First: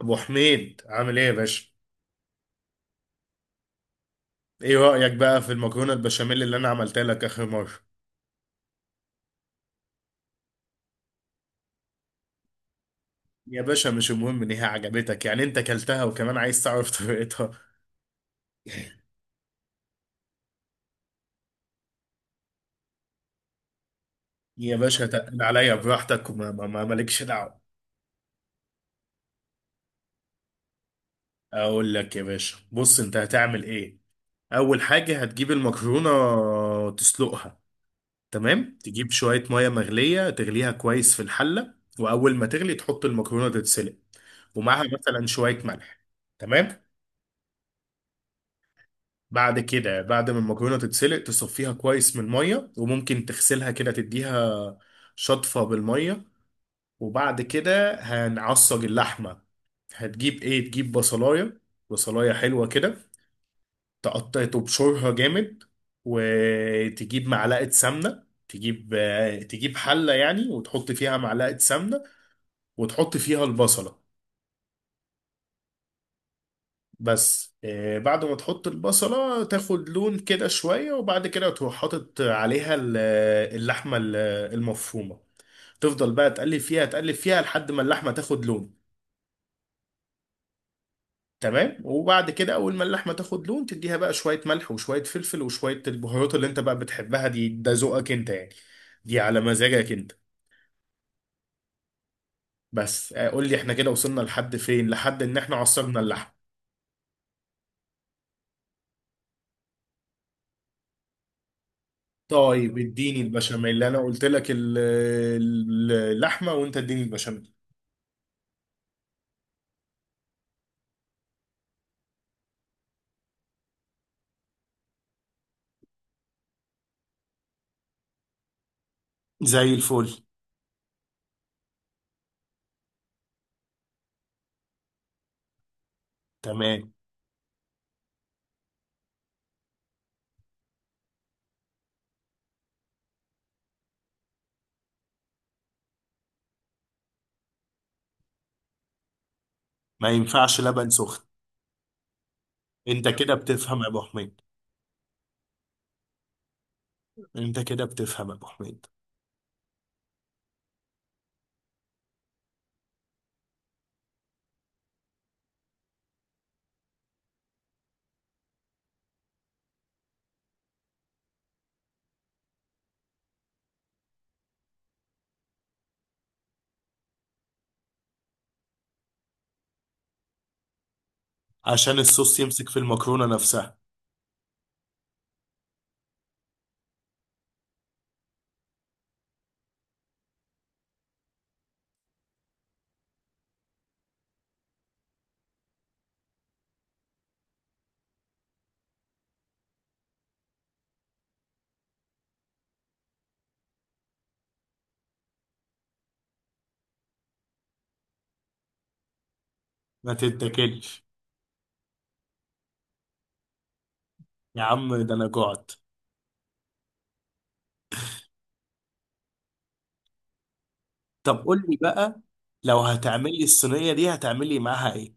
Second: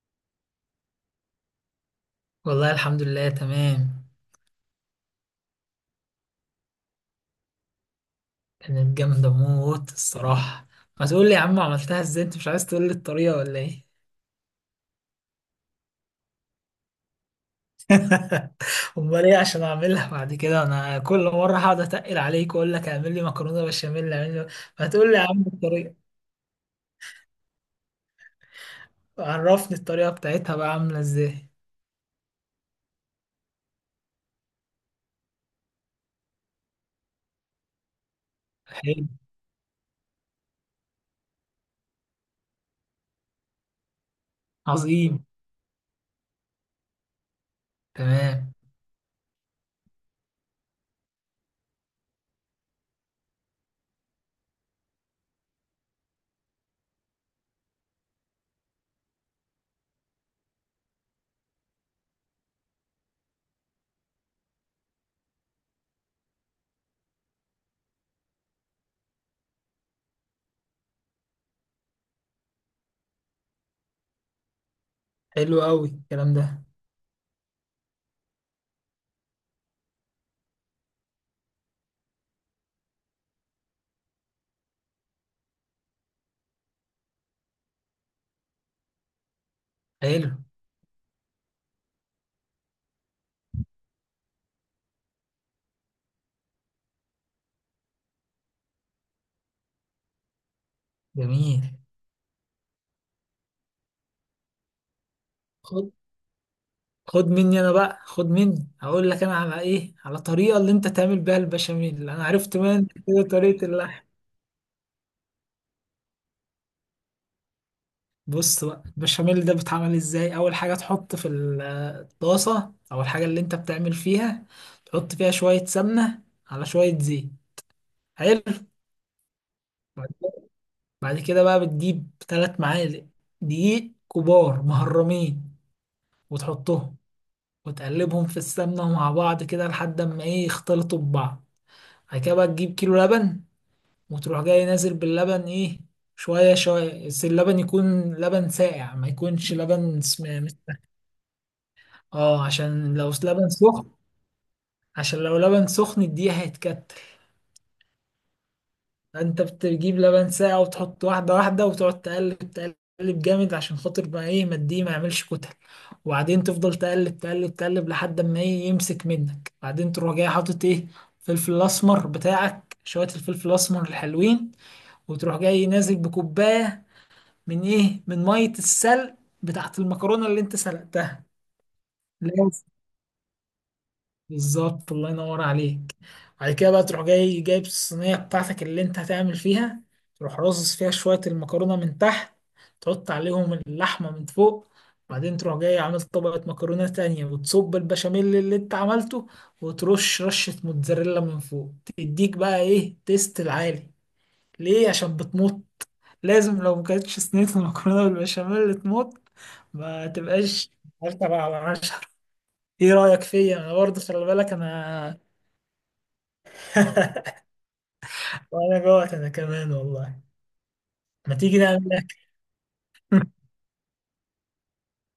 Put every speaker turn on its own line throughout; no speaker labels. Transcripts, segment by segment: ابو حميد، عامل ايه يا باشا؟
والله الحمد لله تمام.
ايه رأيك بقى في المكرونة البشاميل اللي انا عملتها لك اخر مرة؟
كانت جامدة موت الصراحة. ما تقول لي يا عم، عملتها ازاي؟ انت مش عايز تقول لي الطريقة ولا
يا
ايه؟
باشا، مش المهم ان هي عجبتك، يعني انت كلتها وكمان عايز تعرف طريقتها؟
امال ايه عشان اعملها بعد كده؟ انا كل مرة هقعد اتقل عليك واقول لك اعمل لي مكرونة بشاميل اعمل لي.
يا
ما
باشا،
تقول لي يا
تقل
عم
عليا
الطريقة.
براحتك، وما مالكش دعوة.
عرفني الطريقة بتاعتها بقى عاملة ازاي.
اقول لك يا باشا، بص انت هتعمل ايه. اول حاجة، هتجيب المكرونة تسلقها. تمام،
حلو.
تجيب شوية مية مغلية تغليها كويس في الحلة. واول ما تغلي تحط المكرونة تتسلق، ومعها
عظيم.
مثلا شوية ملح. تمام.
تمام.
بعد كده، بعد ما المكرونه تتسلق تصفيها كويس من الميه، وممكن تغسلها كده، تديها شطفه بالميه. وبعد كده هنعصج اللحمه. هتجيب ايه؟ تجيب بصلايه، بصلايه حلوه كده. تقطع تبشرها جامد. وتجيب معلقه سمنه، تجيب تجيب حله يعني، وتحط فيها معلقه سمنه، وتحط فيها البصله.
حلو قوي الكلام ده.
بس بعد ما تحط البصلة تاخد لون كده شوية، وبعد كده تروح حاطط عليها اللحمة المفرومة. تفضل بقى تقلب فيها تقلب فيها لحد ما اللحمة تاخد لون.
حلو.
تمام. وبعد كده أول ما اللحمة تاخد لون، تديها بقى شوية ملح وشوية فلفل وشوية البهارات اللي أنت بقى بتحبها دي، ده ذوقك أنت يعني. دي على مزاجك أنت.
جميل.
بس قول لي إحنا كده وصلنا لحد فين؟ لحد إن إحنا
خد،
عصرنا اللحمة.
خد مني انا بقى، خد مني. هقول لك انا على ايه، على طريقه اللي انت تعمل بيها البشاميل. انا عرفت
طيب
منك
اديني
كده طريقه
البشاميل، انا
اللحم.
قلت لك اللحمه، وانت اديني البشاميل.
بص بقى، البشاميل ده بيتعمل ازاي. اول حاجه تحط في الطاسه او الحاجه اللي انت بتعمل فيها، تحط فيها شويه سمنه على شويه زيت. حلو.
زي
بعد
الفل.
كده بعد كده بقى بتجيب ثلاث معالق دقيق كبار مهرمين
تمام.
وتحطهم، وتقلبهم في السمنه مع بعض كده لحد ما ايه، يختلطوا ببعض. بعد كده بقى تجيب كيلو لبن، وتروح جاي نازل باللبن ايه، شوية شوية. بس اللبن يكون لبن ساقع، ما يكونش لبن
ما ينفعش لبن سخن.
اه، عشان
انت
لو
كده
لبن
بتفهم يا
سخن.
ابو حميد.
عشان لو لبن سخن الدقيق هيتكتل.
انت كده بتفهم يا ابو حميد.
فانت بتجيب لبن ساقع وتحط واحدة واحدة، وتقعد تقلب تقلب جامد عشان خاطر ما ايه، ما الدقيق ما يعملش كتل. وبعدين تفضل تقلب تقلب تقلب لحد ما ايه، يمسك منك. بعدين تروح جاي حاطط ايه، الفلفل الاسمر بتاعك، شوية الفلفل الاسمر الحلوين. وتروح جاي نازل بكوباية من ايه، من ميه السلق بتاعت المكرونه اللي انت سلقتها.
عشان الصوص
لازم.
يمسك في المكرونة نفسها.
بالظبط، الله ينور عليك. بعد كده بقى تروح جاي جايب الصينيه بتاعتك اللي انت هتعمل فيها، تروح رصص فيها شويه المكرونه من تحت، تحط عليهم اللحمه من فوق، بعدين تروح جاي عامل طبقة مكرونة تانية وتصب البشاميل اللي انت عملته، وترش رشة موتزاريلا من فوق. تديك بقى ايه، تيست العالي. ليه؟ عشان بتمط. لازم، لو ما كانتش صينية المكرونة بالبشاميل اللي تموت ما
ما
تبقاش.
تتاكلش.
عشرة على عشرة. ايه رأيك فيا انا برضه؟ خلي بالك
يا عم، ده
انا.
انا جعت.
وانا جوعت انا كمان والله. ما
طب
تيجي
قول لي
نعمل
بقى،
اكل؟
لو هتعملي الصينية دي هتعملي معاها ايه؟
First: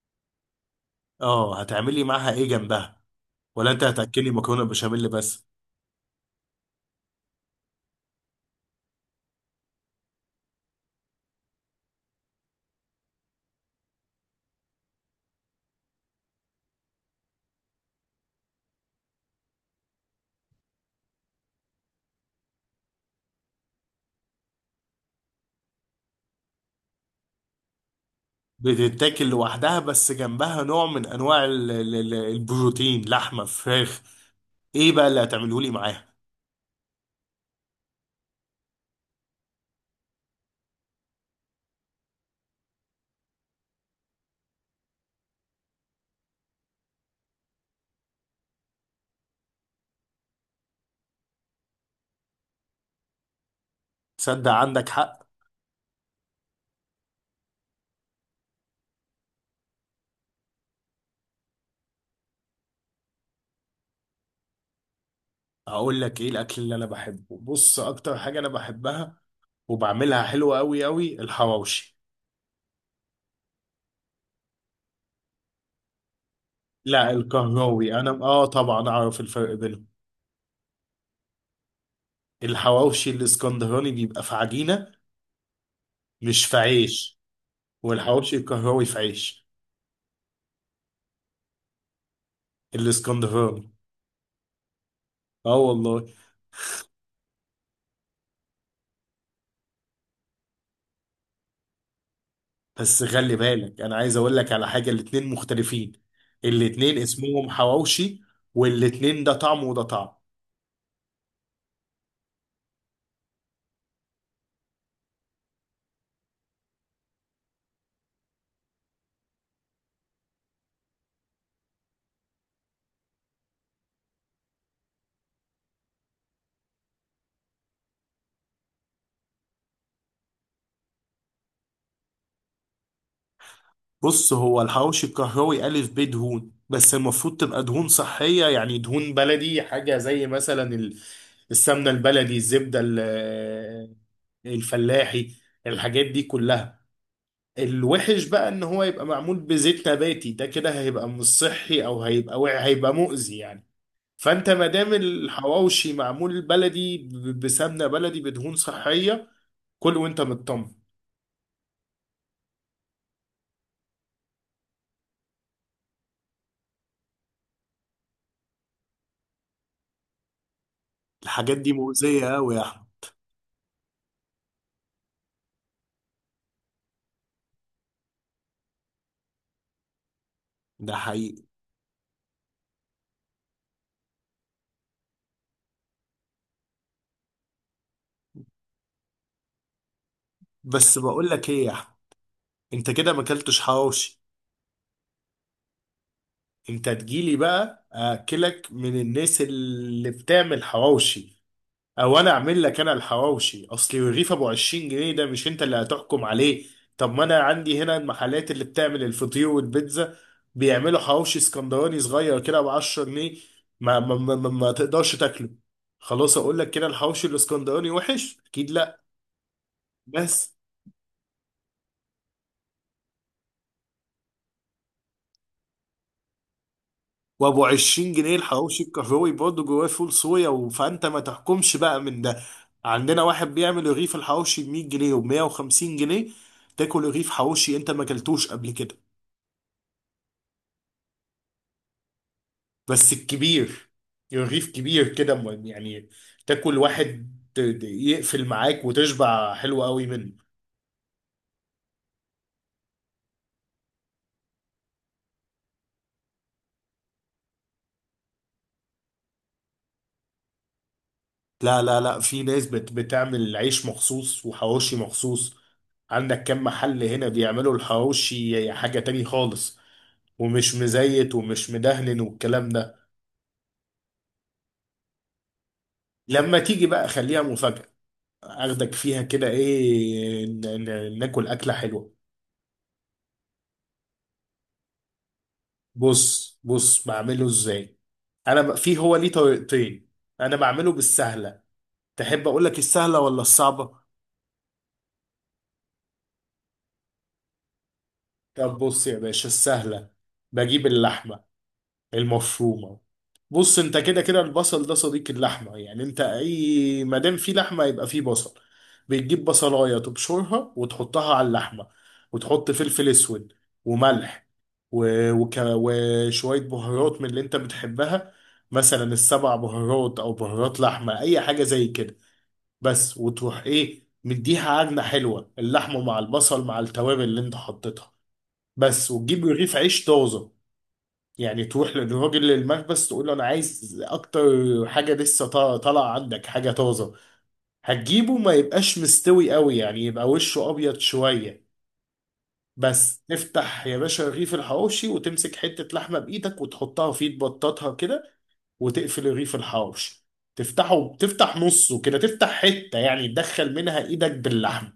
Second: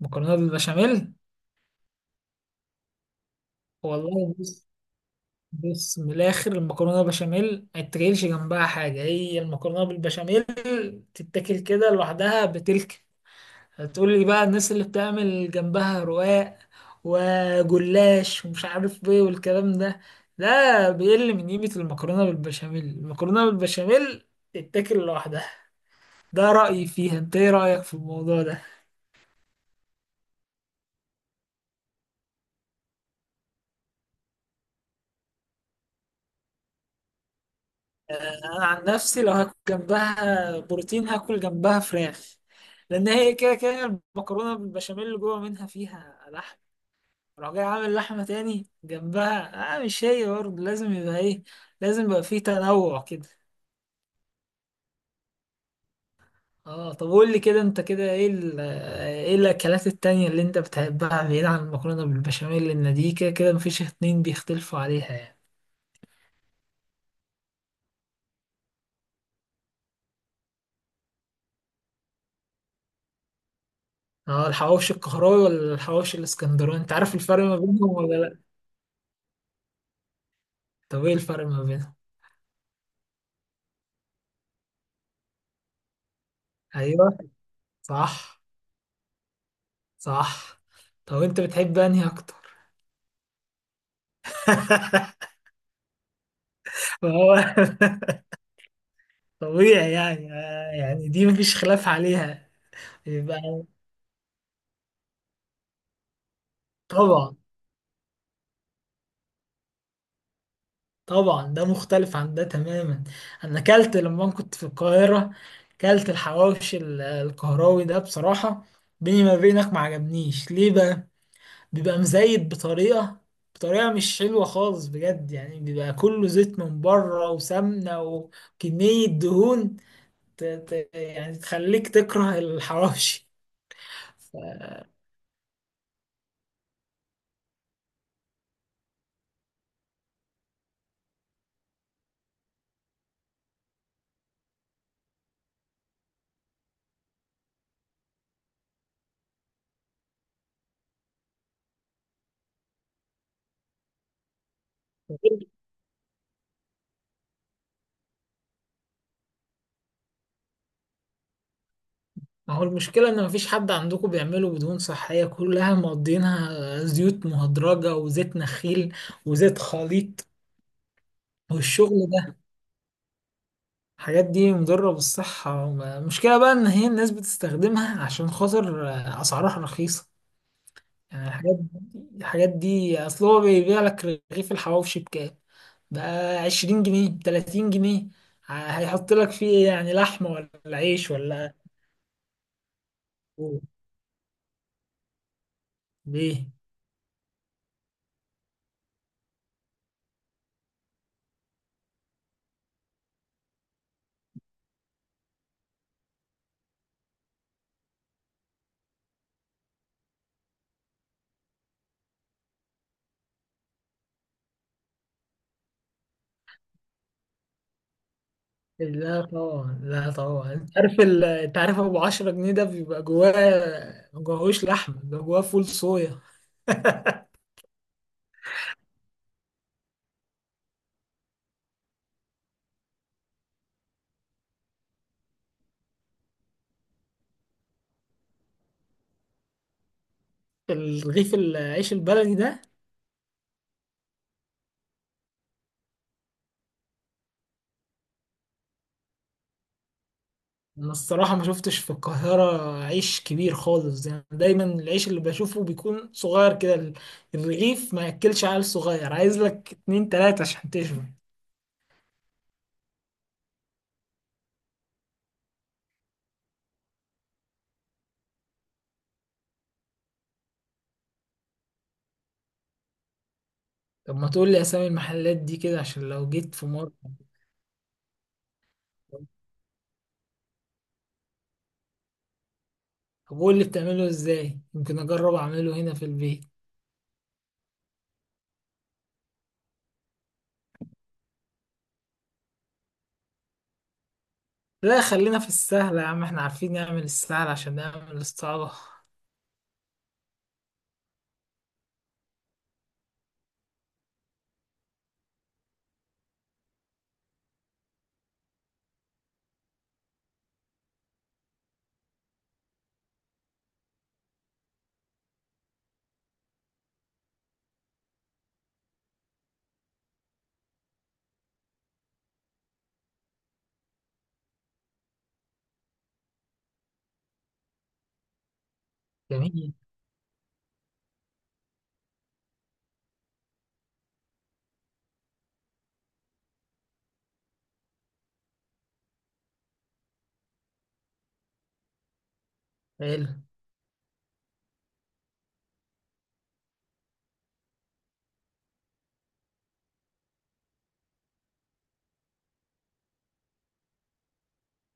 مكرونة بالبشاميل.
اه، هتعملي معاها ايه جنبها؟ ولا انت هتاكلي
والله
مكرونة
بص،
بشاميل بس؟
بص من الاخر، المكرونة بالبشاميل ما تتاكلش جنبها حاجة، هي المكرونة بالبشاميل تتاكل كده لوحدها بتلك. هتقول لي بقى الناس اللي بتعمل جنبها رقاق وجلاش ومش عارف ايه والكلام ده، ده بيقل من قيمة المكرونة بالبشاميل. المكرونة بالبشاميل تتاكل لوحدها. ده رأيي فيها، انت ايه رأيك في الموضوع ده؟
بتتاكل لوحدها، بس جنبها نوع من انواع البروتين، لحمة، فراخ. ايه بقى اللي هتعمله لي معاها؟
انا عن نفسي لو هاكل جنبها بروتين هاكل جنبها فراخ، لان هي كده كده المكرونة بالبشاميل اللي جوه منها فيها لحم. راح جاي عامل لحمة تاني جنبها؟ اه مش هي برضه. لازم يبقى ايه، لازم يبقى فيه تنوع كده.
تصدق عندك حق.
اه، طب قول لي كده انت كده ايه ايه الاكلات التانية اللي انت بتحبها بعيد عن المكرونة بالبشاميل؟ لان دي كده كده مفيش اتنين بيختلفوا عليها يعني.
هقول لك ايه الاكل اللي انا بحبه، بص اكتر حاجه انا بحبها وبعملها حلوة قوي قوي، الحواوشي.
اه، الحواوشي القهراوي ولا الحواوشي الاسكندراني؟ انت
لا،
عارف الفرق ما بينهم
القهراوي انا
ولا لا؟
طبعا اعرف الفرق بينهم.
طب ايه الفرق ما بينهم؟
الحواوشي الاسكندراني بيبقى في عجينه، مش في عيش.
ايوه.
والحواوشي
صح.
القهراوي في عيش.
صح. طب انت بتحب انهي اكتر؟
الاسكندراني. اه والله.
ما هو طبيعي يعني. يعني دي مفيش خلاف عليها.
بس خلي
يبقى.
بالك، انا عايز اقول لك على حاجه، الاتنين مختلفين. الاتنين
طبعا.
اسمهم حواوشي، والاتنين ده طعم وده طعم.
طبعا ده مختلف عن ده تماما. انا اكلت لما كنت في القاهره، اكلت الحواوشي القهراوي ده. بصراحه، بيني ما بينك، ما عجبنيش. ليه بقى؟ بيبقى مزيت بطريقه، بطريقه مش حلوه خالص بجد يعني. بيبقى كله زيت من بره وسمنه وكميه دهون. يعني تخليك تكره الحواوشي.
بص، هو الحواوشي الكهراوي ألف ب دهون، بس المفروض تبقى دهون صحية، يعني دهون بلدي، حاجة زي مثلا السمنة البلدي، الزبدة الفلاحي، الحاجات دي كلها. الوحش بقى ان هو يبقى معمول بزيت نباتي، ده كده هيبقى مش صحي، او هيبقى هيبقى مؤذي يعني. فانت ما دام الحواوشي معمول بلدي، بسمنة بلدي، بدهون صحية، كل وانت مطمن.
ما هو المشكلة إن مفيش حد عندكم بيعملوا بدهون صحية، كلها مقضينها زيوت مهدرجة وزيت نخيل وزيت خليط
الحاجات دي
والشغل
مؤذية
ده.
قوي يا احمد.
الحاجات دي مضرة بالصحة. المشكلة بقى إن هي الناس بتستخدمها عشان خاطر أسعارها رخيصة.
ده
يعني
حقيقي.
الحاجات دي، الحاجات دي أصل هو بيبيع لك رغيف الحواوشي بكام؟ بقى عشرين جنيه بتلاتين جنيه. هيحط لك فيه إيه يعني؟ لحمة ولا
بس
عيش
بقول لك
ولا
ايه يا احمد، انت كده ما اكلتش
لحوم؟
حواوشي.
ليه؟
انت تجيلي بقى اكلك من الناس اللي بتعمل حواوشي، او انا اعمل لك انا الحواوشي اصلي. الرغيف ابو 20 جنيه ده مش انت اللي هتحكم عليه. طب ما انا عندي هنا المحلات اللي بتعمل الفطير والبيتزا بيعملوا حواوشي اسكندراني صغير كده ب 10 جنيه، ما تقدرش تاكله. خلاص اقول لك كده الحواوشي الاسكندراني وحش؟ اكيد لا.
لا طبعا، لا طبعا.
بس.
انت عارف انت عارف ابو عشرة جنيه ده بيبقى جواه، ما جواهوش لحمة، بيبقى جواه فول صويا.
وابو 20 جنيه الحواوشي الكهروي برضه جواه فول صويا، فانت ما تحكمش بقى من ده. عندنا واحد بيعمل رغيف الحواوشي ب 100 جنيه و 150 جنيه، تاكل رغيف حواوشي انت ما اكلتوش قبل كده.
الرغيف العيش البلدي ده،
بس الكبير، رغيف كبير كده، يعني تاكل واحد يقفل معاك وتشبع حلو قوي منه.
انا الصراحة ما شفتش في القاهرة عيش كبير خالص. يعني دايما العيش اللي بشوفه بيكون صغير كده، الرغيف ما ياكلش عيل صغير، عايز لك اتنين تلاتة عشان تشبع.
لا لا لا، في ناس بتعمل عيش مخصوص وحواوشي مخصوص. عندك كم محل هنا بيعملوا الحواوشي حاجة تاني خالص، ومش مزيت ومش مدهن والكلام ده.
طب ما تقول لي اسامي المحلات دي كده عشان لو جيت
لما
في
تيجي
مرة.
بقى خليها مفاجأة، اخدك فيها كده، ايه، ناكل أكلة حلوة.
طب قول لي بتعمله ازاي، يمكن اجرب اعمله هنا في البيت.
بص بص بعمله ازاي. انا في هو ليه طريقتين. انا بعمله بالسهلة. تحب اقول لك السهلة ولا الصعبة؟
لا، خلينا في السهل يا عم، احنا عارفين نعمل السهل عشان نعمل الصعبة.
طب بص يا باشا السهلة. بجيب اللحمة المفرومة. بص، انت كده كده البصل ده صديق اللحمه، يعني انت اي ما دام في لحمه يبقى في بصل. بتجيب بصلايه تبشرها وتحطها على اللحمه، وتحط فلفل اسود وملح، وشويه بهارات من اللي انت بتحبها، مثلا السبع بهارات او بهارات لحمه اي حاجه زي كده. بس، وتروح ايه مديها عجنه حلوه، اللحمه مع البصل مع التوابل اللي انت حطيتها. بس. وتجيب
جميل.
رغيف عيش طازه، يعني تروح للراجل للمخبز تقول له انا عايز اكتر حاجه لسه طالعه عندك، حاجه طازه. هتجيبه ما يبقاش مستوي قوي، يعني يبقى وشه ابيض شويه. بس
حلو.
تفتح يا باشا رغيف الحواوشي وتمسك حته لحمه بايدك وتحطها فيه، تبططها كده، وتقفل رغيف الحواوشي. تفتحه، تفتح نصه كده، تفتح حته يعني تدخل منها ايدك باللحمه.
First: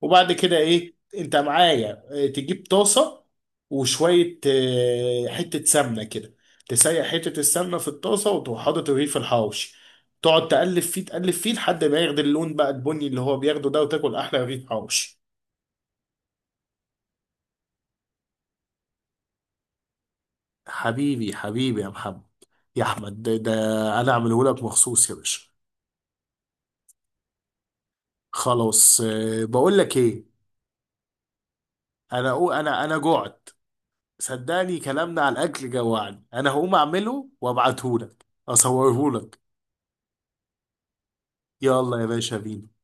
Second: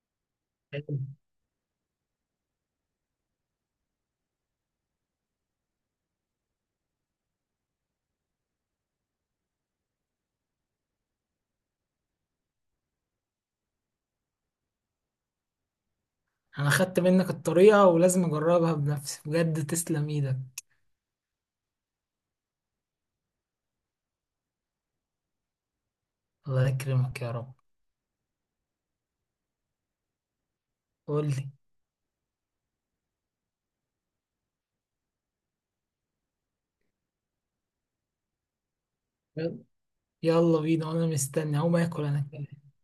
وبعد كده، ايه،
حلو.
انت معايا، تجيب طاسه، وشويه حته سمنه كده. تسيح حته السمنه في الطاسه، وتروح حاطط الرغيف الحواوشي، تقعد تقلب فيه تقلب فيه لحد ما ياخد اللون بقى، البني اللي هو بياخده ده، وتاكل احلى رغيف حواوشي.
انا خدت منك الطريقة ولازم اجربها بنفسي، بجد تسلم ايدك.
حبيبي حبيبي يا محمد، يا احمد، ده انا اعمله لك مخصوص يا باشا.
الله يكرمك يا رب.
خلاص، بقول لك ايه.
قول لي.
انا أقو- انا انا جوعت. صدقني، كلامنا على الاكل جوعني، انا هقوم اعمله وابعته لك، اصوره لك.
يلا بينا، وانا مستني هقوم
يلا
اكل
يا
انا
باشا
كمان.
بينا.